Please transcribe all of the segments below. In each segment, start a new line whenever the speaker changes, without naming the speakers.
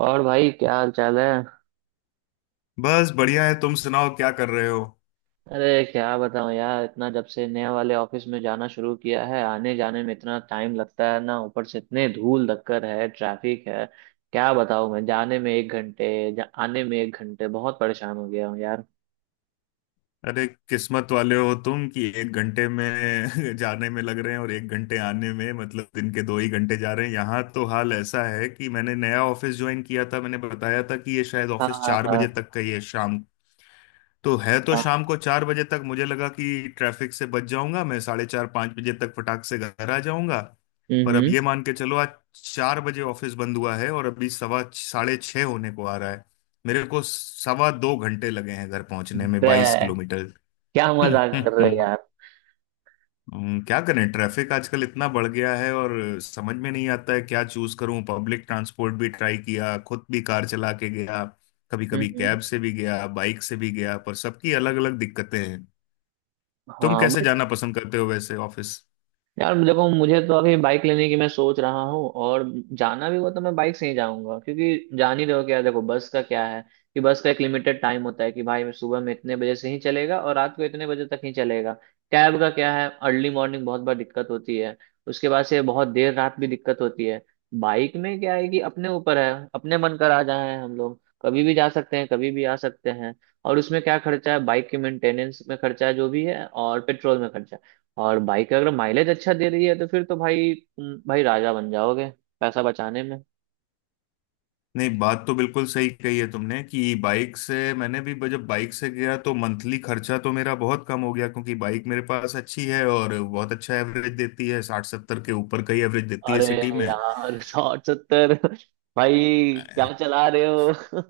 और भाई, क्या हाल चाल है?
बस बढ़िया है। तुम सुनाओ क्या कर रहे हो?
अरे क्या बताऊं यार, इतना जब से नए वाले ऑफिस में जाना शुरू किया है, आने जाने में इतना टाइम लगता है ना। ऊपर से इतने धूल धक्कर है, ट्रैफिक है। क्या बताऊं, मैं जाने में 1 घंटे आने में 1 घंटे। बहुत परेशान हो गया हूँ यार।
अरे, किस्मत वाले हो तुम कि एक घंटे में जाने में लग रहे हैं और एक घंटे आने में, मतलब दिन के दो ही घंटे जा रहे हैं। यहाँ तो हाल ऐसा है कि मैंने नया ऑफिस ज्वाइन किया था। मैंने बताया था कि ये शायद
हाँ
ऑफिस
हाँ
चार बजे
हाँ।
तक का ही है शाम। तो है तो
हाँ।
शाम को चार बजे तक, मुझे लगा कि ट्रैफिक से बच जाऊंगा, मैं साढ़े चार पाँच बजे तक फटाक से घर आ जाऊंगा। पर अब
हम्म।
ये मान के चलो, आज चार बजे ऑफिस बंद हुआ है और अभी सवा साढ़े छः होने को आ रहा है। मेरे को सवा दो घंटे लगे हैं घर पहुंचने में,
बे!
22 किलोमीटर।
क्या मजाक कर रहे हो यार?
क्या करें, ट्रैफिक आजकल इतना बढ़ गया है, और समझ में नहीं आता है क्या चूज करूं। पब्लिक ट्रांसपोर्ट भी ट्राई किया, खुद भी कार चला के गया, कभी कभी
हम्म।
कैब से भी गया, बाइक से भी गया, पर सबकी अलग अलग दिक्कतें हैं। तुम
हाँ।
कैसे जाना पसंद करते हो वैसे ऑफिस?
यार देखो, मुझे तो अभी बाइक लेने की मैं सोच रहा हूँ। और जाना भी हुआ तो मैं बाइक से ही जाऊंगा, क्योंकि जान ही रहे हो क्या। देखो, बस का क्या है कि बस का एक लिमिटेड टाइम होता है कि भाई मैं सुबह में इतने बजे से ही चलेगा और रात को इतने बजे तक ही चलेगा। कैब का क्या है, अर्ली मॉर्निंग बहुत बार दिक्कत होती है, उसके बाद से बहुत देर रात भी दिक्कत होती है। बाइक में क्या है कि अपने ऊपर है, अपने मन कर आ जाए, हम लोग कभी भी जा सकते हैं, कभी भी आ सकते हैं। और उसमें क्या खर्चा है? बाइक के मेंटेनेंस में खर्चा है जो भी है, और पेट्रोल में खर्चा है। और बाइक अगर माइलेज अच्छा दे रही है तो फिर तो भाई, तुम भाई राजा बन जाओगे पैसा बचाने में।
नहीं, बात तो बिल्कुल सही कही है तुमने कि बाइक से मैंने भी जब बाइक से गया तो मंथली खर्चा तो मेरा बहुत कम हो गया, क्योंकि बाइक मेरे पास अच्छी है और बहुत अच्छा एवरेज देती है, साठ सत्तर के ऊपर का ही एवरेज देती है
अरे
सिटी में।
यार! 170? भाई
अ,
क्या चला रहे हो?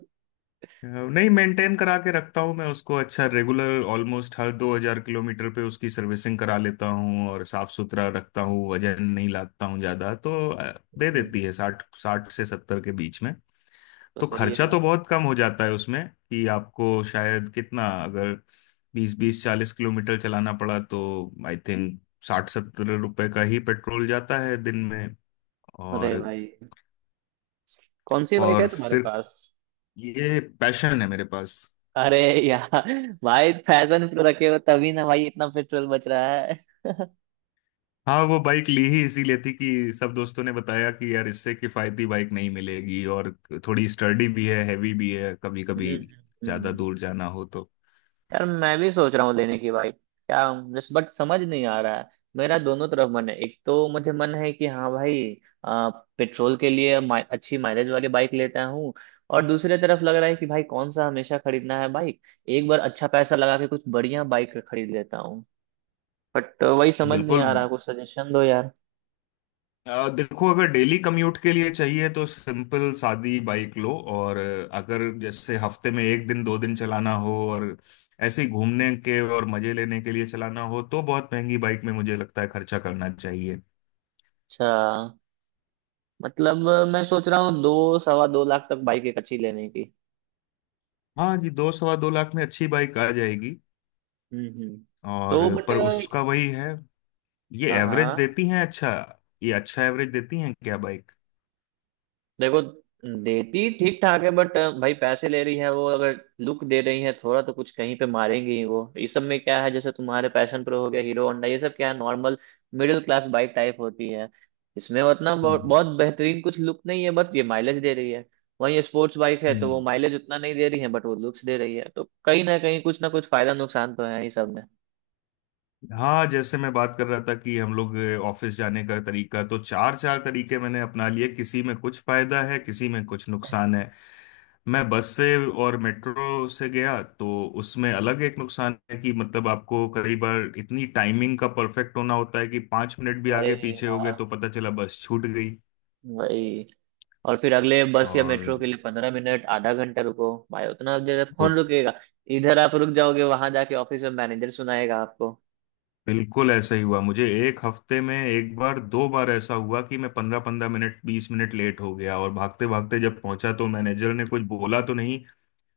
नहीं, मेंटेन करा के रखता हूँ मैं उसको अच्छा, रेगुलर, ऑलमोस्ट हर 2,000 किलोमीटर पे उसकी सर्विसिंग करा लेता हूँ, और साफ सुथरा रखता हूँ, वजन नहीं लाता हूँ ज्यादा, तो दे
हम्म।
देती है साठ, साठ से सत्तर के बीच में।
तो
तो
सही है
खर्चा
यार।
तो बहुत कम हो जाता है उसमें। कि आपको शायद कितना, अगर बीस बीस 40 किलोमीटर चलाना पड़ा तो आई थिंक साठ सत्तर रुपए का ही पेट्रोल जाता है दिन में। और
अरे भाई, कौन सी बाइक है
और
तुम्हारे
फिर
पास?
ये पैशन है मेरे पास।
अरे यार! भाई, फैशन प्रो रखे हो तभी ना भाई, इतना पेट्रोल बच रहा है।
हाँ, वो बाइक ली ही इसीलिए थी कि सब दोस्तों ने बताया कि यार इससे किफायती बाइक नहीं मिलेगी, और थोड़ी स्टर्डी भी है, हैवी भी है कभी कभी ज्यादा
हम्म।
दूर जाना हो तो।
यार मैं भी सोच रहा हूँ लेने की भाई, क्या जस्ट बट समझ नहीं आ रहा है। मेरा दोनों तरफ मन है। एक तो मुझे मन है कि हाँ भाई, आ, पेट्रोल के लिए अच्छी माइलेज वाली बाइक लेता हूँ। और दूसरे तरफ लग रहा है कि भाई कौन सा हमेशा खरीदना है बाइक। एक बार अच्छा पैसा लगा के कुछ बढ़िया बाइक खरीद लेता हूँ। बट वही समझ नहीं
बिल्कुल।
आ रहा, कुछ सजेशन दो यार।
देखो अगर डेली कम्यूट के लिए चाहिए तो सिंपल सादी बाइक लो, और अगर जैसे हफ्ते में एक दिन दो दिन चलाना हो और ऐसे ही घूमने के और मजे लेने के लिए चलाना हो, तो बहुत महंगी बाइक में मुझे लगता है खर्चा करना चाहिए।
अच्छा, मतलब मैं सोच रहा हूँ दो सवा दो लाख तक बाइक एक अच्छी लेने की।
हाँ जी, दो सवा दो लाख में अच्छी बाइक आ जाएगी।
हम्म। तो
और
बट,
पर उसका वही है, ये
हाँ
एवरेज
हाँ।
देती हैं अच्छा? ये अच्छा एवरेज देती हैं क्या बाइक?
देखो, देती ठीक ठाक है बट भाई पैसे ले रही है वो। अगर लुक दे रही है थोड़ा तो कुछ कहीं पे मारेंगे ही वो। इस सब में क्या है? जैसे तुम्हारे पैशन प्रो हो गया, हीरो होंडा, ये सब क्या है, normal middle class bike type होती है। इसमें उतना बहुत
हम्म
बहुत बेहतरीन कुछ लुक नहीं है, बट ये माइलेज दे रही है। वहीं स्पोर्ट्स बाइक है तो वो
हम्म।
माइलेज उतना नहीं दे रही है, बट वो लुक्स दे रही है। तो कहीं ना कहीं कुछ ना कुछ फायदा नुकसान तो है ही सब में।
हाँ, जैसे मैं बात कर रहा था कि हम लोग ऑफिस जाने का तरीका तो चार चार तरीके मैंने अपना लिए, किसी में कुछ फायदा है किसी में कुछ नुकसान है। मैं बस से और मेट्रो से गया तो उसमें अलग एक नुकसान है कि मतलब आपको कई बार इतनी टाइमिंग का परफेक्ट होना होता है कि पांच मिनट भी आगे
वही
पीछे हो गए
यार,
तो पता चला बस छूट गई।
वही। और फिर अगले बस या
और
मेट्रो के लिए 15 मिनट आधा घंटा रुको, भाई उतना देर तक
दो
कौन रुकेगा? इधर आप रुक जाओगे, वहां जाके ऑफिस में मैनेजर सुनाएगा आपको।
बिल्कुल ऐसा ही हुआ मुझे, एक हफ्ते में एक बार दो बार ऐसा हुआ कि मैं पंद्रह पंद्रह मिनट, बीस मिनट लेट हो गया, और भागते भागते जब पहुंचा तो मैनेजर ने कुछ बोला तो नहीं,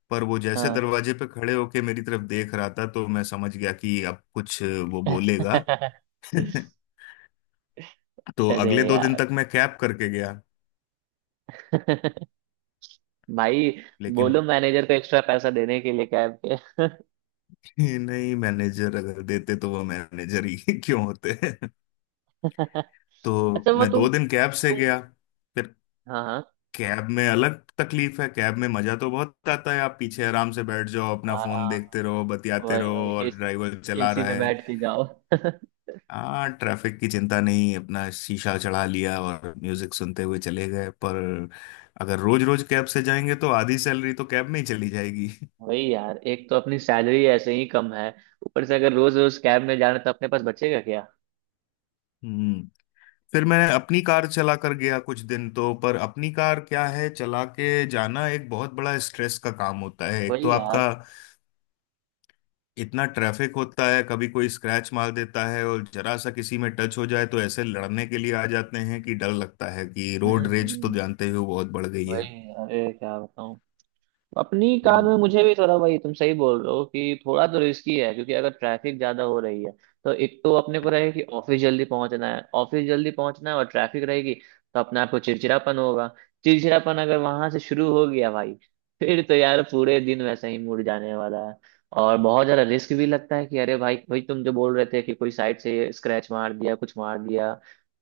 पर वो जैसे
हाँ।
दरवाजे पे खड़े होके मेरी तरफ देख रहा था तो मैं समझ गया कि अब कुछ वो बोलेगा। तो
अरे
अगले दो दिन
यार!
तक मैं कैब करके गया।
भाई,
लेकिन
बोलो मैनेजर को एक्स्ट्रा पैसा देने के लिए कैब के।
नहीं, मैनेजर अगर देते तो वो मैनेजर ही क्यों होते? तो
अच्छा, वो
मैं
तुम
दो दिन कैब से
तुम
गया। फिर
हाँ हाँ।
कैब में अलग तकलीफ है, कैब में मजा तो बहुत आता है, आप पीछे आराम से बैठ जाओ, अपना
हाँ
फोन
हाँ,
देखते रहो, बतियाते
वही
रहो
वही,
और
एसी,
ड्राइवर चला
एसी
रहा
में
है।
बैठ के जाओ।
हाँ, ट्रैफिक की चिंता नहीं, अपना शीशा चढ़ा लिया और म्यूजिक सुनते हुए चले गए। पर अगर रोज रोज कैब से जाएंगे तो आधी सैलरी तो कैब में ही चली जाएगी।
वही यार, एक तो अपनी सैलरी ऐसे ही कम है। ऊपर से अगर रोज रोज कैब में जाना, तो अपने पास बचेगा क्या?
हम्म। फिर मैं अपनी कार चला कर गया कुछ दिन, तो पर अपनी कार क्या है, चला के जाना एक बहुत बड़ा स्ट्रेस का काम होता है। एक तो
वही यार।
आपका इतना ट्रैफिक होता है, कभी कोई स्क्रैच मार देता है और जरा सा किसी में टच हो जाए तो ऐसे लड़ने के लिए आ जाते हैं कि डर लगता है, कि
हम्म
रोड रेज तो
हम्म,
जानते हो बहुत बढ़ गई है।
वही। अरे क्या बताऊं। अपनी कार में
हम्म।
मुझे भी थोड़ा, भाई तुम सही बोल रहे हो कि थोड़ा तो रिस्की है, क्योंकि अगर ट्रैफिक ज्यादा हो रही है तो एक तो अपने को रहेगा कि ऑफिस जल्दी पहुंचना है, ऑफिस जल्दी पहुंचना है, और ट्रैफिक रहेगी, तो अपने आप को चिड़चिड़ापन होगा। चिड़चिड़ापन अगर वहां से शुरू हो गया भाई, फिर तो यार पूरे दिन वैसे ही मुड़ जाने वाला है। और बहुत ज्यादा रिस्क भी लगता है कि अरे भाई भाई, तुम जो बोल रहे थे कि कोई साइड से स्क्रैच मार दिया, कुछ मार दिया।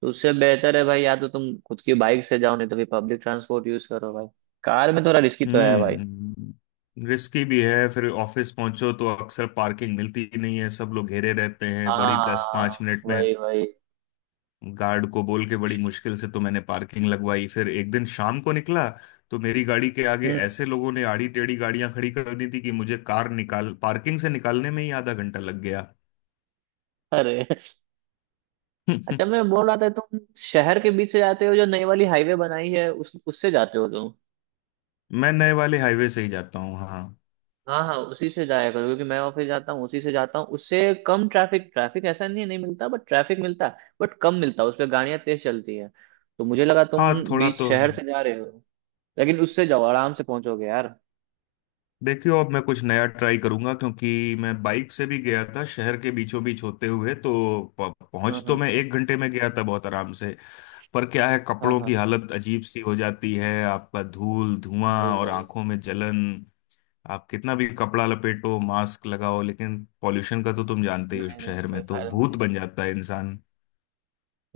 तो उससे बेहतर है भाई, या तो तुम खुद की बाइक से जाओ, नहीं तो फिर पब्लिक ट्रांसपोर्ट यूज करो भाई। कार में थोड़ा रिस्की तो है भाई।
रिस्की भी है। फिर ऑफिस पहुंचो तो अक्सर पार्किंग मिलती ही नहीं है, सब लोग घेरे रहते हैं बड़ी, दस
हाँ,
पांच मिनट में
वही वही।
गार्ड को बोल के बड़ी मुश्किल से तो मैंने पार्किंग लगवाई। फिर एक दिन शाम को निकला तो मेरी गाड़ी के आगे
हम्म।
ऐसे लोगों ने आड़ी टेढ़ी गाड़ियां खड़ी कर दी थी कि मुझे कार निकाल पार्किंग से निकालने में ही आधा घंटा लग गया।
अरे,
हम्म,
अच्छा, मैं बोल रहा था, तुम शहर के बीच से जाते हो, जो नई वाली हाईवे बनाई है, उस उससे जाते हो तुम?
मैं नए वाले हाईवे से ही जाता हूँ, हाँ।
हाँ हाँ, उसी से जाया करो, क्योंकि मैं ऑफिस जाता हूँ उसी से जाता हूँ। उससे कम ट्रैफिक, ट्रैफिक ऐसा नहीं है, नहीं मिलता, बट ट्रैफिक मिलता है बट कम मिलता है। उस पर गाड़ियाँ तेज चलती है। तो मुझे लगा तुम
हाँ, थोड़ा
बीच
तो
शहर से जा रहे हो। लेकिन उससे जाओ, आराम से पहुंचोगे यार।
देखियो। अब मैं कुछ नया ट्राई करूंगा, क्योंकि मैं बाइक से भी गया था शहर के बीचों बीच होते हुए, तो
हाँ
पहुंच तो
हाँ।
मैं एक घंटे में गया था बहुत आराम से। पर क्या है,
हाँ
कपड़ों की
हाँ,
हालत अजीब सी हो जाती है, आपका धूल धुआं
वही
और
वही।
आंखों में जलन। आप कितना भी कपड़ा लपेटो, मास्क लगाओ, लेकिन पॉल्यूशन का तो तुम जानते ही हो,
नहीं नहीं,
शहर
कोई
में तो
फायदा
भूत बन
नहीं।
जाता है इंसान।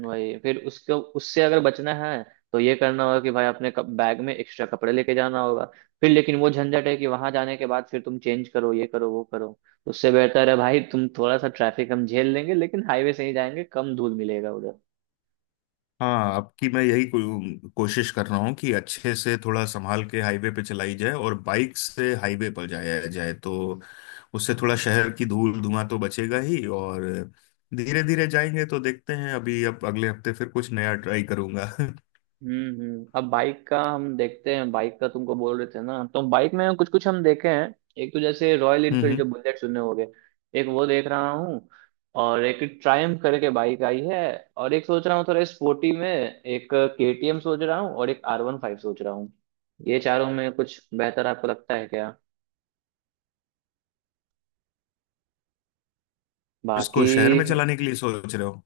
वही, फिर उसको उससे अगर बचना है, तो ये करना होगा कि भाई अपने बैग में एक्स्ट्रा कपड़े लेके जाना होगा। फिर लेकिन वो झंझट है कि वहां जाने के बाद फिर तुम चेंज करो, ये करो वो करो। उससे बेहतर है भाई, तुम थोड़ा सा ट्रैफिक हम झेल लेंगे लेकिन हाईवे से ही जाएंगे। कम धूल मिलेगा उधर।
हाँ, अब की मैं यही कोशिश कर रहा हूँ कि अच्छे से थोड़ा संभाल के हाईवे पे चलाई जाए, और बाइक से हाईवे पर जाया जाए तो उससे थोड़ा शहर की धूल धुआं तो बचेगा ही, और धीरे धीरे जाएंगे तो देखते हैं। अभी, अब, अगले हफ्ते फिर कुछ नया ट्राई करूंगा।
अब बाइक का हम देखते हैं, बाइक का तुमको बोल रहे थे ना। तो बाइक में कुछ कुछ हम देखे हैं। एक तो जैसे रॉयल इनफील्ड, जो
हम्म।
बुलेट सुने होगे। एक वो देख रहा हूँ। और एक ट्रायम्फ करके बाइक आई है। और एक सोच रहा हूँ थोड़ा स्पोर्टी में, एक केटीएम सोच रहा हूँ, और एक R15 सोच रहा हूँ। ये चारों में कुछ बेहतर आपको लगता है क्या?
इसको
बाकी
शहर में चलाने के लिए सोच रहे हो?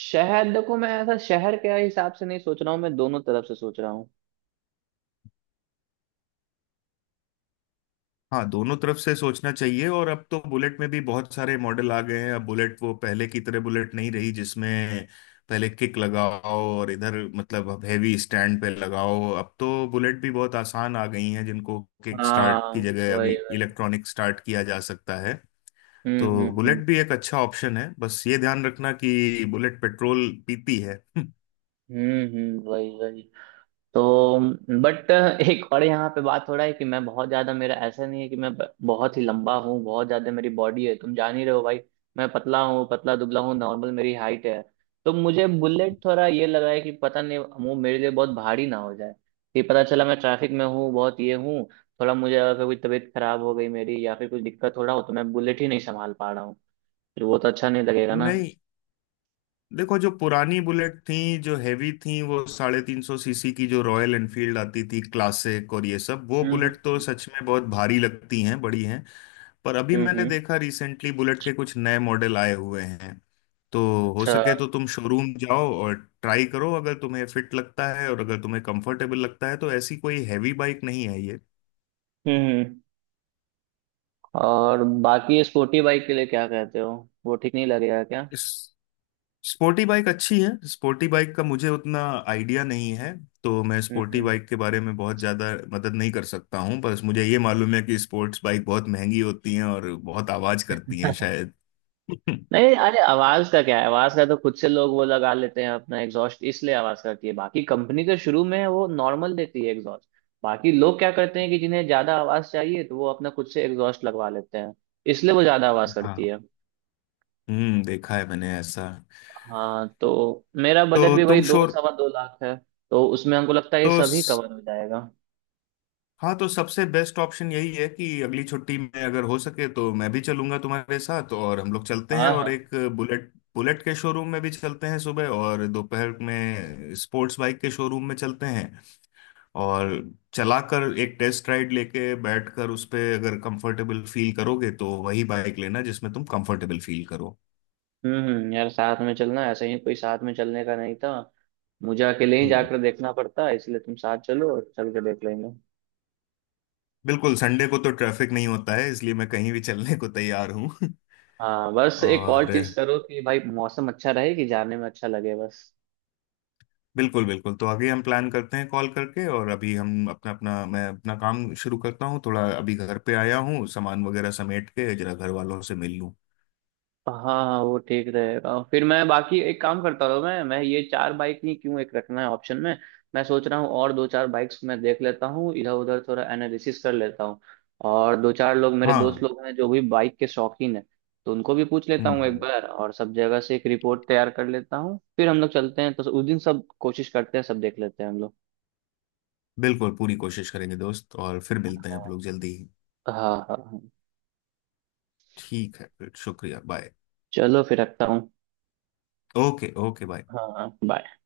शहर, देखो मैं ऐसा शहर के हिसाब से नहीं सोच रहा हूँ, मैं दोनों तरफ से सोच रहा हूँ।
हाँ, दोनों तरफ से सोचना चाहिए, और अब तो बुलेट में भी बहुत सारे मॉडल आ गए हैं। अब बुलेट वो पहले की तरह बुलेट नहीं रही जिसमें पहले किक लगाओ और इधर, मतलब अब हैवी स्टैंड पे लगाओ। अब तो बुलेट भी बहुत आसान आ गई हैं जिनको किक स्टार्ट
हाँ,
की जगह
वही
अभी
वही।
इलेक्ट्रॉनिक स्टार्ट किया जा सकता है। तो बुलेट
हम्म।
भी एक अच्छा ऑप्शन है, बस ये ध्यान रखना कि बुलेट पेट्रोल पीती है।
वही वही। तो बट, एक और यहाँ पे बात हो रहा है कि मैं बहुत ज्यादा, मेरा ऐसा नहीं है कि मैं बहुत ही लंबा हूँ, बहुत ज्यादा मेरी बॉडी है, तुम जान ही रहे हो भाई। मैं पतला हूँ, पतला दुबला हूँ, नॉर्मल मेरी हाइट है। तो मुझे बुलेट थोड़ा ये लगा है कि पता नहीं वो मेरे लिए बहुत भारी ना हो जाए, कि पता चला मैं ट्रैफिक में हूँ, बहुत ये हूँ। थोड़ा मुझे अगर कोई तबीयत खराब हो गई मेरी, या फिर कुछ दिक्कत हो रहा हो, तो मैं बुलेट ही नहीं संभाल पा रहा हूँ, फिर वो तो अच्छा नहीं लगेगा ना।
नहीं देखो, जो पुरानी बुलेट थी जो हैवी थी, वो 350 सीसी की जो रॉयल एनफील्ड आती थी क्लासिक और ये सब, वो
हम्म हम्म
बुलेट तो
हम्म।
सच में बहुत भारी लगती हैं, बड़ी हैं। पर अभी मैंने
हम्म,
देखा, रिसेंटली बुलेट के कुछ नए मॉडल आए हुए हैं, तो हो
अच्छा,
सके तो तुम शोरूम जाओ और ट्राई करो, अगर तुम्हें फिट लगता है और अगर तुम्हें कंफर्टेबल लगता है तो ऐसी कोई हैवी बाइक नहीं है।
हम्म। और बाकी स्पोर्टी बाइक के लिए क्या कहते हो? वो ठीक नहीं लगेगा क्या?
ये स्पोर्टी बाइक अच्छी है, स्पोर्टी बाइक का मुझे उतना आइडिया नहीं है, तो मैं
हम्म
स्पोर्टी
हम्म।
बाइक के बारे में बहुत ज़्यादा मदद नहीं कर सकता हूँ। बस मुझे ये मालूम है कि स्पोर्ट्स बाइक बहुत महंगी होती हैं और बहुत आवाज़ करती हैं शायद।
नहीं, अरे आवाज का क्या है, आवाज का तो खुद से लोग वो लगा लेते हैं अपना एग्जॉस्ट, इसलिए आवाज करती है। बाकी कंपनी तो शुरू में वो नॉर्मल देती है एग्जॉस्ट। बाकी लोग क्या करते हैं कि जिन्हें ज्यादा आवाज चाहिए, तो वो अपना खुद से एग्जॉस्ट लगवा लेते हैं, इसलिए वो ज्यादा आवाज करती
हाँ,
है।
देखा है मैंने ऐसा।
हाँ, तो मेरा बजट
तो
भी वही
तुम
दो
शोर
सवा दो लाख है। तो उसमें हमको लगता है ये
तो
सभी कवर हो जाएगा।
हाँ, तो सबसे बेस्ट ऑप्शन यही है कि अगली छुट्टी में अगर हो सके तो मैं भी चलूंगा तुम्हारे साथ और हम लोग चलते हैं,
हाँ
और
हाँ।
एक बुलेट बुलेट के शोरूम में भी चलते हैं, सुबह और दोपहर में स्पोर्ट्स बाइक के शोरूम में चलते हैं। और चलाकर एक टेस्ट राइड लेके बैठकर उस पे अगर कंफर्टेबल फील करोगे तो वही बाइक लेना जिसमें तुम कंफर्टेबल फील करो।
हम्म। यार साथ में चलना ऐसे ही, कोई साथ में चलने का नहीं था। मुझे अकेले ही
हम्म।
जाकर देखना पड़ता है, इसलिए तुम साथ चलो और चल के देख लेंगे।
बिल्कुल, संडे को तो ट्रैफिक नहीं होता है, इसलिए मैं कहीं भी चलने को तैयार हूँ।
हाँ, बस एक
और
और चीज करो कि भाई मौसम अच्छा रहे, कि जाने में अच्छा लगे बस।
बिल्कुल बिल्कुल, तो आगे हम प्लान करते हैं कॉल करके, और अभी हम अपना अपना मैं अपना काम शुरू करता हूँ। थोड़ा अभी घर पे आया हूँ, सामान वगैरह समेट के जरा घर वालों से मिल लूँ।
हाँ हाँ, वो ठीक रहेगा। फिर मैं बाकी एक काम करता हूँ, मैं ये चार बाइक ही क्यों, एक रखना है ऑप्शन में। मैं सोच रहा हूँ और दो चार बाइक्स मैं देख लेता हूँ इधर उधर, थोड़ा एनालिसिस कर लेता हूँ। और दो चार लोग मेरे दोस्त
हाँ।
लोग हैं जो भी बाइक के शौकीन है, तो उनको भी पूछ लेता
हम्म
हूँ एक
हम्म
बार, और सब जगह से एक रिपोर्ट तैयार कर लेता हूँ। फिर हम लोग चलते हैं तो उस दिन सब कोशिश करते हैं, सब देख लेते हैं हम लोग।
बिल्कुल पूरी कोशिश करेंगे, दोस्त, और फिर मिलते हैं आप लोग जल्दी ही।
हाँ। हाँ हाँ।
ठीक है, फिर शुक्रिया, बाय।
चलो फिर रखता हूँ।
Okay okay, bye.
हाँ, बाय।